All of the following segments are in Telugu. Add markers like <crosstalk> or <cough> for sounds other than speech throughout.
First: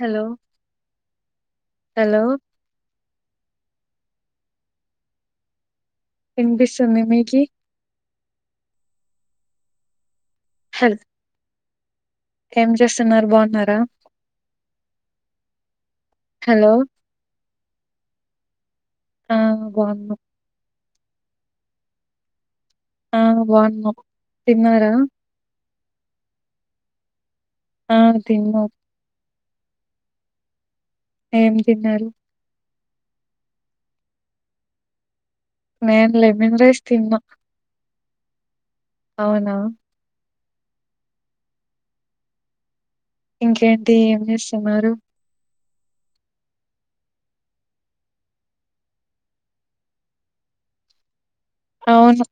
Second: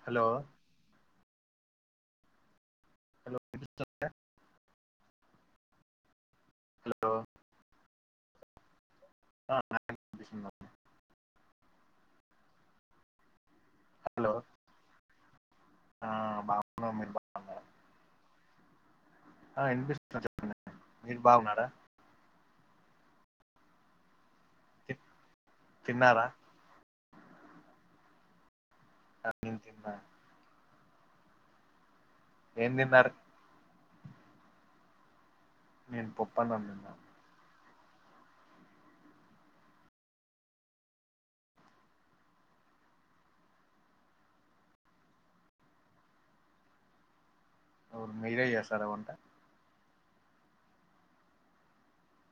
హలో హలో హలో వినిపిస్తుందా వినిపిస్తుంది హలో మీకి ఆ ఆ <unintelligible> హెల్త్ ఏం చేస్తున్నారు బాగున్నారా హలో ఆ హలో బాగున్నాం మీరు బాగున్నారా ఆ వినిపిస్తుందా చెప్పండి మీరు బాగున్నారా ఆ బావున్న తిన్నారా తిన్నారా ఆ తిన్న నేను తిన్నా ఏం తిన్నారు ఏం తిన్నారు నేను నేన్ లెమన్ పప్పన్నం రైస్ తిన్నా తిన్న అవునా ఇంకేంటి ఏం చేస్తున్నారు అవును మీరె చేస్తారా వంట అవును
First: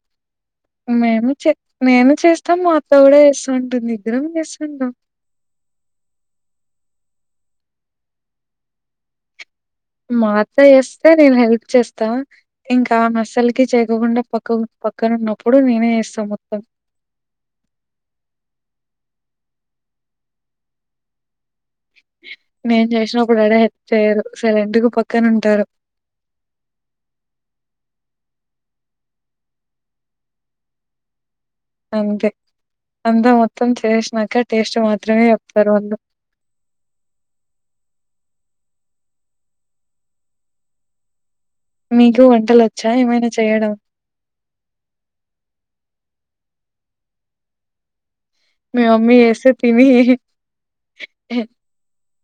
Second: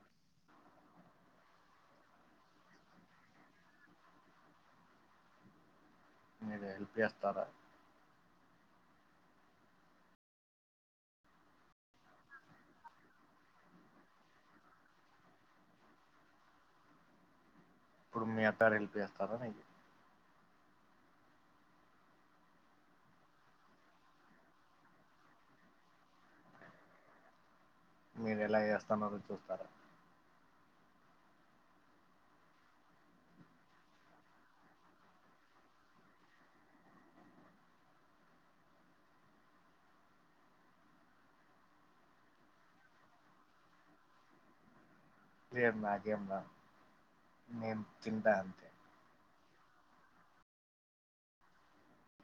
మేము చే నేను చేస్తాం మా అత్త కూడా చేస్తా ఉంటుంది ఇద్దరం చేస్తువుంటాం మీరు హెల్ప్ చేస్తారా మా అత్త చేస్తే నేను హెల్ప్ చేస్తా ఇంకా ఆమె అసలికి చేయకుండా పక్క పక్కనన్నప్పుడు నేనే చేస్తా మొత్తం ఇప్పుడు మీ అత్తరూ హెల్ప్ చేస్తారా నీకు నేను చేసినప్పుడు యాడ హెల్ప్ చేయ్యరు సైలెంట్గా పక్కన ఉంటారు మీరు ఎలా చేస్తున్నారో చూస్తారా అంతే అంతా మొత్తం చేసినాక టేస్ట్ మాత్రమే చెప్తారు వాళ్ళు మీకు వంటలు వచ్చా ఏమైనా చేయడం ఏం నాకేం రాద్ నేను తింటా అంతే మీ మమ్మీ చేస్తే తిని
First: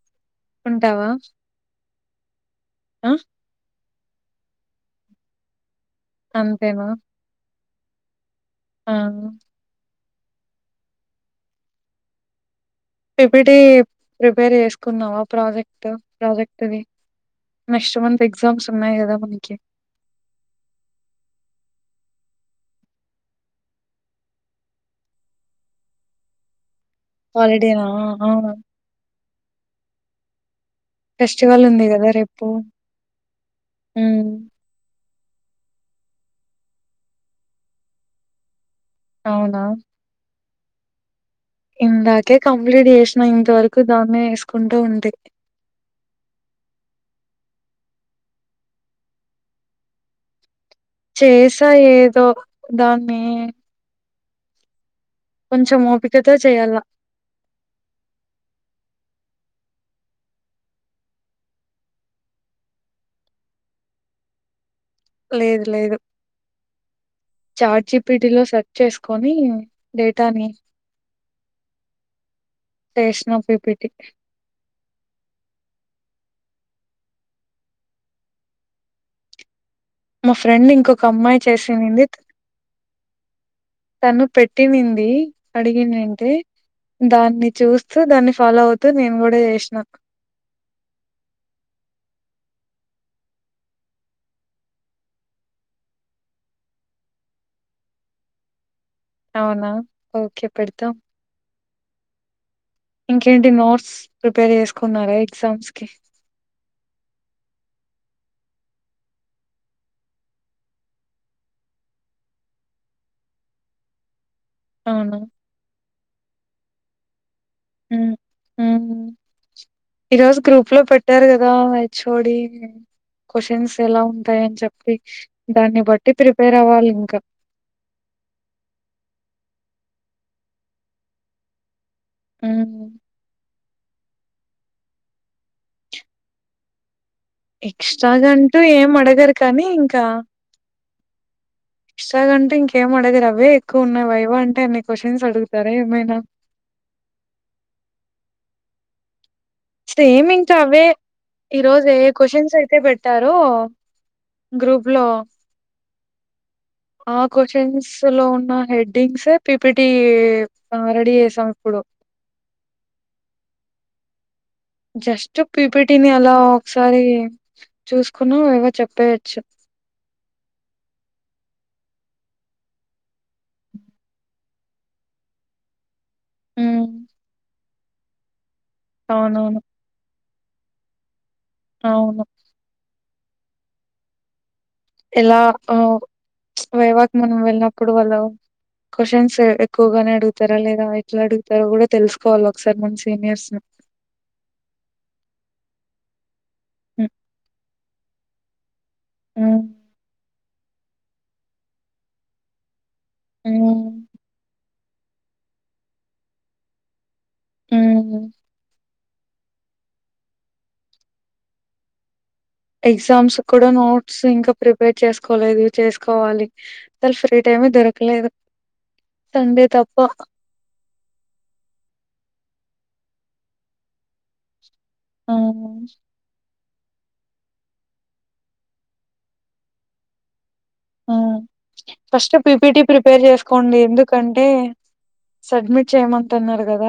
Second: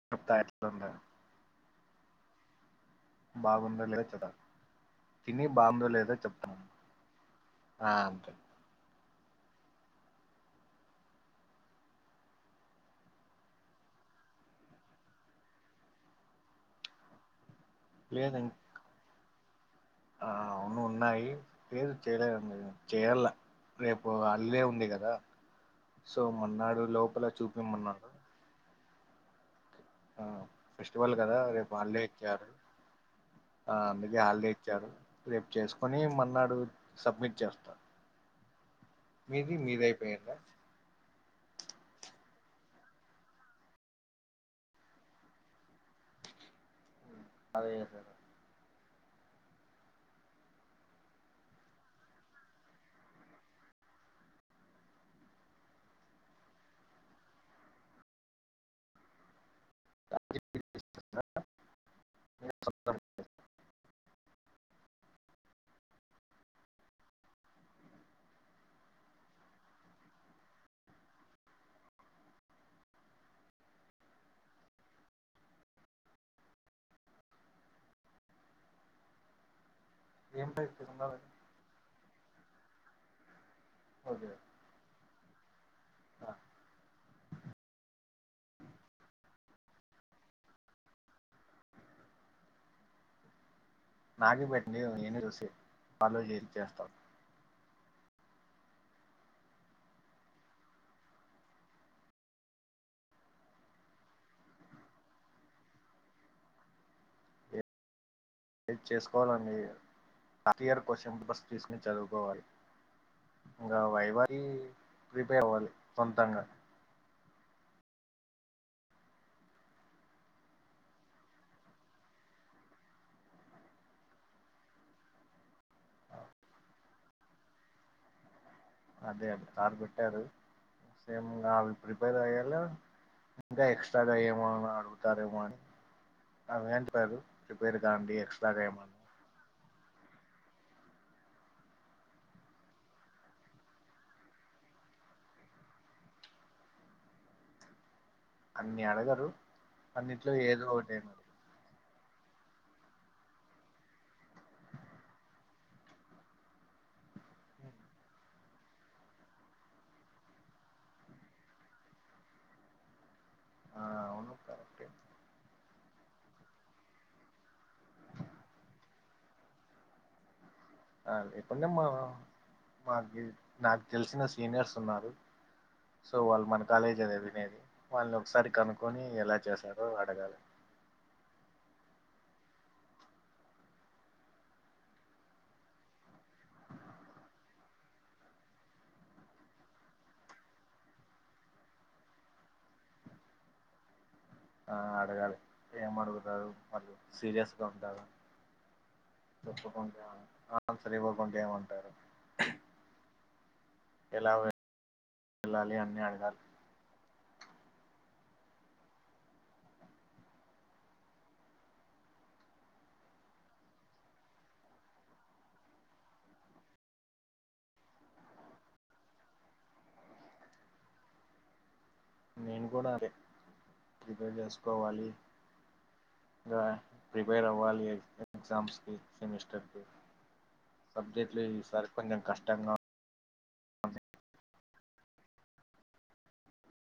తప్తయింద ఉంటావా ఆ బాగుందో లేదో చె ప్తా తిని బాగుందో లేదో చెప్తాను అంతేనా ఆ అంతే ఆ పిపిటి ప్రిపేర్ చేసుకున్నావా ప్రాజెక్ట్ ప్రాజెక్ట్డి నెక్స్ట్ మంత్ లేదు ఎగ్జామ్స్ ఉన్నాయి కదా మన ఓకే ఆ అవును ఉన్నాయి లేదు చెయ్యలే చెయ్యల్ల రేపు హాలిడే ఉంది కదా సో మన్నాడు హాలిడేనా ఆ ఫెస్టివల్ కదా రేపు ఉంది హాలిడే కదా రేపు ఇచ్చారు ఆ అందుకే హ్మ్ హాలిడే ఇచ్చారు రేపు చేసుకొని మన్నాడు సబ్మిట్ చేస్తాడు మీది అవునా మీది అయిపోయింద ఇందాకే కంప్లీట్ చేసినా ఇంతవరకు దాన్నే చేసుకుంటా ఉంటి అదే చేస్తాంటివ చేసా ఏదో దాన్ని కొంచెం ఓపికతో చెయ్యాళ్ళ లేదు లేదు చాట్ జీపిటి లో సెర్చ్ చేసుకొని డేటాని చేసిన పిపిటి మా ఏం ఫ్రెండ్ ఇంకొక అమ్మాయి చేసిన్నింది తను ఓకే పెట్టినింది అడిగింది ఏంటే దాన్ని చూస్తూ దాన్ని ఫాలో అవుతూ నేను కూడా చేసినా నాకి పెట్టింటే కదా నేను చూసి ఫాలో చేసి చేస్తా అవునా ఓకే పెడతాం ఇంకేంటి నోట్స్ ప్రిపేర్ చేసుకున్నారా ఎగ్జామ్స్ కి లేదు చేసుకోవాలండి లాస్ట్ ఇయర్ క్వషన్ పేపర్స్ తీసుకుని చదువుకోవాలి ఇంకా వైవా కి అవునా ప్రిపేర్ అవ్వాలి సొంతంగా ఉమ్ ఉమ్ ఈరోజు గ్రూప్ లో పెట్టారు కదా హెచ్ఓడి క్వషన్స్ ఎలా ఉంటాయని చెప్పి దాన్ని బట్టి ప్రిపేర్ అవ్వాలి ఇంకా అదే అదే కారు పెట్టారు సేమ్ ఇంగ ప్రిపేర్ అయ్యలో ఉమ్ ఇంకా ఎక్స్ట్రాగా అయి ఏమో అడుగుతారేమో అని అవని పేరు ఎక్స్ట్రాగాంటూ ఏం అడగరు కానీ ఇంకా ఎక్స్ట్రా కంటే ఇంకేం అడగరా అవే ఎక్కువ ఉన్నాయి వైవా అంటే ఎన్ని క్వశ్చన్స్ అడుగుతారా ఏమైనా అన్ని ఆడగారు సేమ్ ఇంకా అవే ఈరోజు ఏ క్వశచన్స్ అయితే పెట్టారు గ్రూప్ లో ఆ క్వశ్చన్ లో ఉన్న హెడ్డింగ్స్ పిపిటి రెడీ చేసాం ఇప్పుడు ఆ అవును కరెక్టే జస్ట్ పీపీటీ నీ అలా ఒకసారి చూసుకున్నా అవే చెప్పేయచ్చు ఎప్పుడుే మా మాకు నాకు తెలిసిన సీనియర్స్ ఉన్నారు సో వాళ్ళు మన ఉమ్ కాలేజ అది వినేది వాళ్ళని ఒకసారి కనుక్కొని ఎలా అవునవును చేశాడో అడగాలి అవును ఆ ఎలా ఆ వైవాక్ మనం వెళ్ళినప్పుడు వాళ్ళ క్వ్చన్స్ ఎక్కువగానే అడుగుతారా లేదా ఎట్లా అడుగుతారో కూడా తెలుసుకోవాలి ఒకసారి మన సీనియర్స్ ని ఆ అడేగాలి ఏం అడుగుతారు వాళ్ళు సీరియస్గా ఉంటారా హ్మ్ చెప్పంట ఆన్సర్ ఇవ్వకుంటే ఏమంటారు ఎలా హమ్ వెళ్ళాలి అన్నీ అడగాలి హమ్ ఎగ్జామ్స్ కూడా నోట్స్ ఇంకా ప్రిపేర్ చేసుకోలేదు చేసుకోవాలి అసలు ఫ్రీ టైమే దొరకలేదు సండే తప్ప నేను కూడా అదే ప్రిపేర్ చేస్త కోవాలి హ్మ్ ప్రిపేర్ అవ్వాలి ఎగ్జమ్స్కి సెమస్టర్కి హ్మ్ సబ్జెక్ట్లు ఈ సారి కొంచెం కష్టంగా కొండి ఎందుకంటే సబ్మిట్ చెయ్యమంటనరు కదా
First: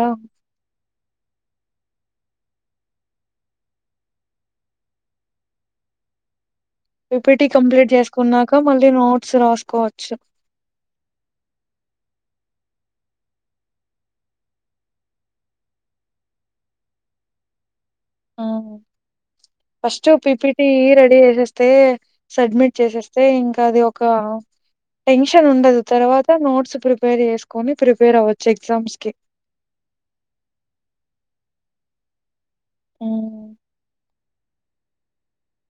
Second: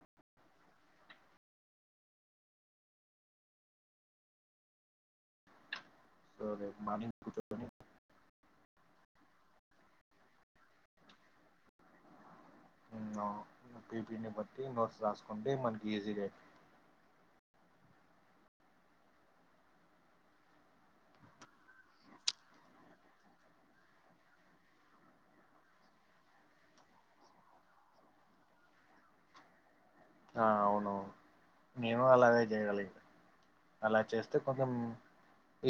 సో రేపు మార్నింగ్ పీపీటి కూర్చొని కంప్లీట్ చేసుకున్నాక మళ్ళీ నోట్స్ రాసుకోవచ్చు అవును పీపీనటీ బట్టి నోట్స్ రాసుకుంటే మనకి ఈజీగా హమ్ ఫస్ట్ పిపిటి రెడీ చేసేస్తే సబ్మిట్ చేసేస్తే ఇంకా అది ఒక టెన్షన్ ఉండదు తర్వాత నోట్స్ ప్రిపేర్ చేసుకొని ప్రిపేర్ అవ్వచ్చు ఎగ్జామ్స్ కి ఆ అవునవును నేను అలాగే చెయ్యాలి హ్మ్ అలా చేస్తే అంటే కొంచం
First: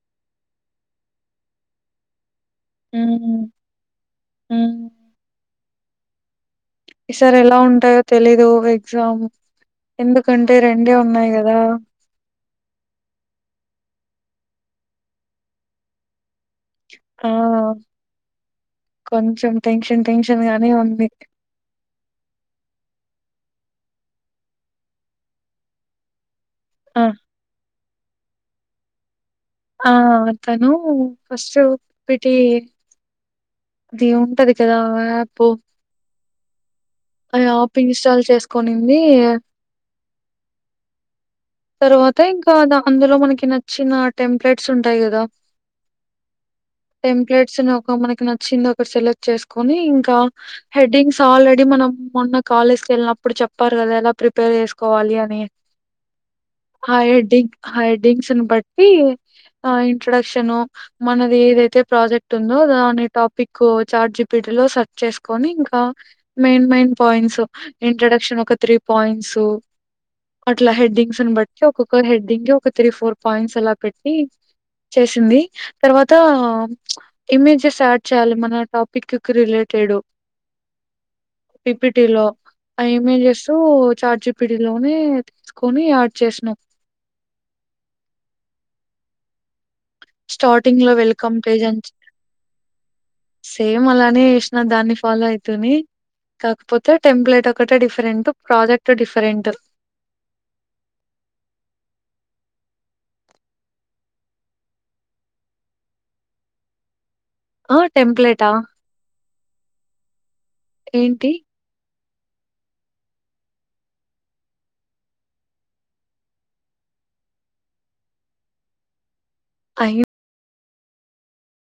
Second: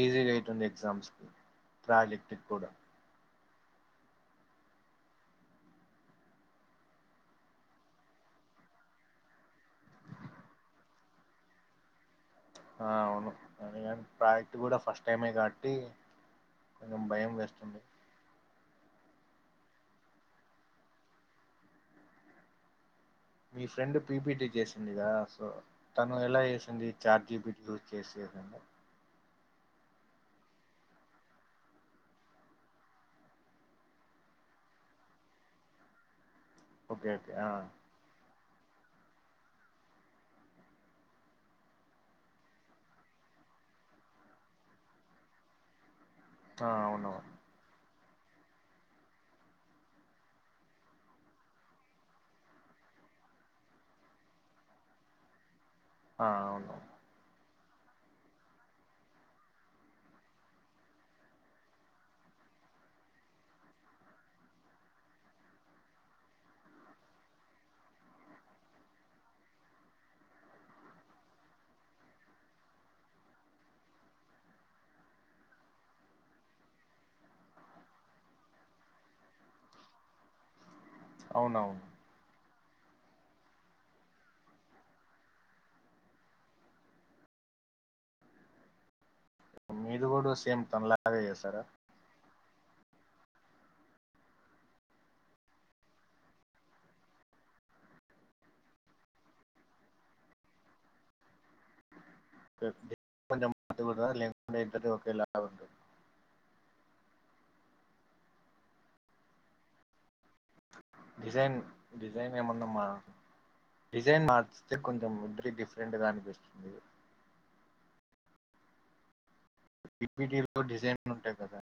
ఈజీ అవుతుంది ఎగ్జామ్స్కి ప్రాజెక్ట్ కూడా ఉహూ ఉమ్ ఈ సార్ ఎలా ఉంటాయో తెలీదు ఎగ్జామ్ ఎందుకంటే రెండే ఉన్నాయి కదా ఆ అవును కాని ప్రాజెక్ట్ కూడా ఫస్ట్ టైమే కాబట్టి కొంచెం ఆ భయం వేస్తుంది కొంచెం టెన్షన్ టెన్షన్ గానే ఉంది మీ ఫ్రెండ్ పీపిటీ చేసిందిగా సో తను ఎలా చేసి ఆ చాట్ జీపిటి యూజ్ చేసేది ఆ తను ఫస్ట్ పీపీటి అది ఉంటది కదా యాప్ ఓకే ఓకే అ ఆ యాప్ ఇన్స్టాల్ చేసు కొనింది తర్వాత ఇంకా అందులో మనకి నచ్చిన టెంప్లెట్స్ ఉంటాయి కదా ఆ అవునవును టెంప్లెట్స్ ఒక నచ్చింది ఒకటి సెలెక్ట్ చేసుకొని ఇంకా హెడ్డింగ్స్ ఆల్రెడీ మనం మొన్న కాలేజ్కి వెళ్ళినప్పుడు చెప్పారు కదా ఎలా ప్రిపేర్ చేసుకోవాలి అని ఆ అవును హా ఏంటి హెడ్డింగ్స్ ని బట్టి ఇంట్రడక్షన్ మనది ఏదైతే ప్రాజెక్ట్ ఉందో దాని టాపిక్ చార్ట్ జిపిటీ లో సెర్చ్ చేసుకొని ఇంకా మెయిన్ మెయిన్ పాయింట్స్ ఇంట్రొడక్షన్ ఒక త్రీ పాయింట్స్ అట్లా హెడ్డింగ్స్ బట్టి ఒక్కొక్క హెడ్డింగ్ ఒక త్రీ ఫోర్ పాయింట్స్ అలా పెట్టి చేసింది తర్వాత ఇమేజెస్ యాడ్ చేయాలి మన టాపిక్ కి రిలేటెడ్ అవునవును పీపీటిలో అ ఇమెయిల్ చేస్తూ చార్జిపిడిలోనే తీసుకొని ఆ చేసినం మీది కూడా సేమ్ స్టార్టింగ్ లో తనలాగే వెల్కమ్ చేస్తారా పేజ్ అంత సేమ్ అలానే చేసిన దాన్ని ఫాలో అయితుని కాకపోతే టెంప్లట్ ఒకటే డిఫరెంట్ ప్రాజెక్ట్ డిఫరెంట్ కొంచెం లేదా ఇద్దరిదీ ఒకేలా ఉంటుందా హా టెంప్లేట్ ఆ ఏంటి డిజైన్ డిజైన్ ఏమన్నా మా డిజైన్ మారుస్తే కొంచెం ఇద్దరి డిఫరెంట్ గా అనిపిస్తుంది అయి పిపిటి ఎక్కువ డిజైన్లు ఉంటాయి గదా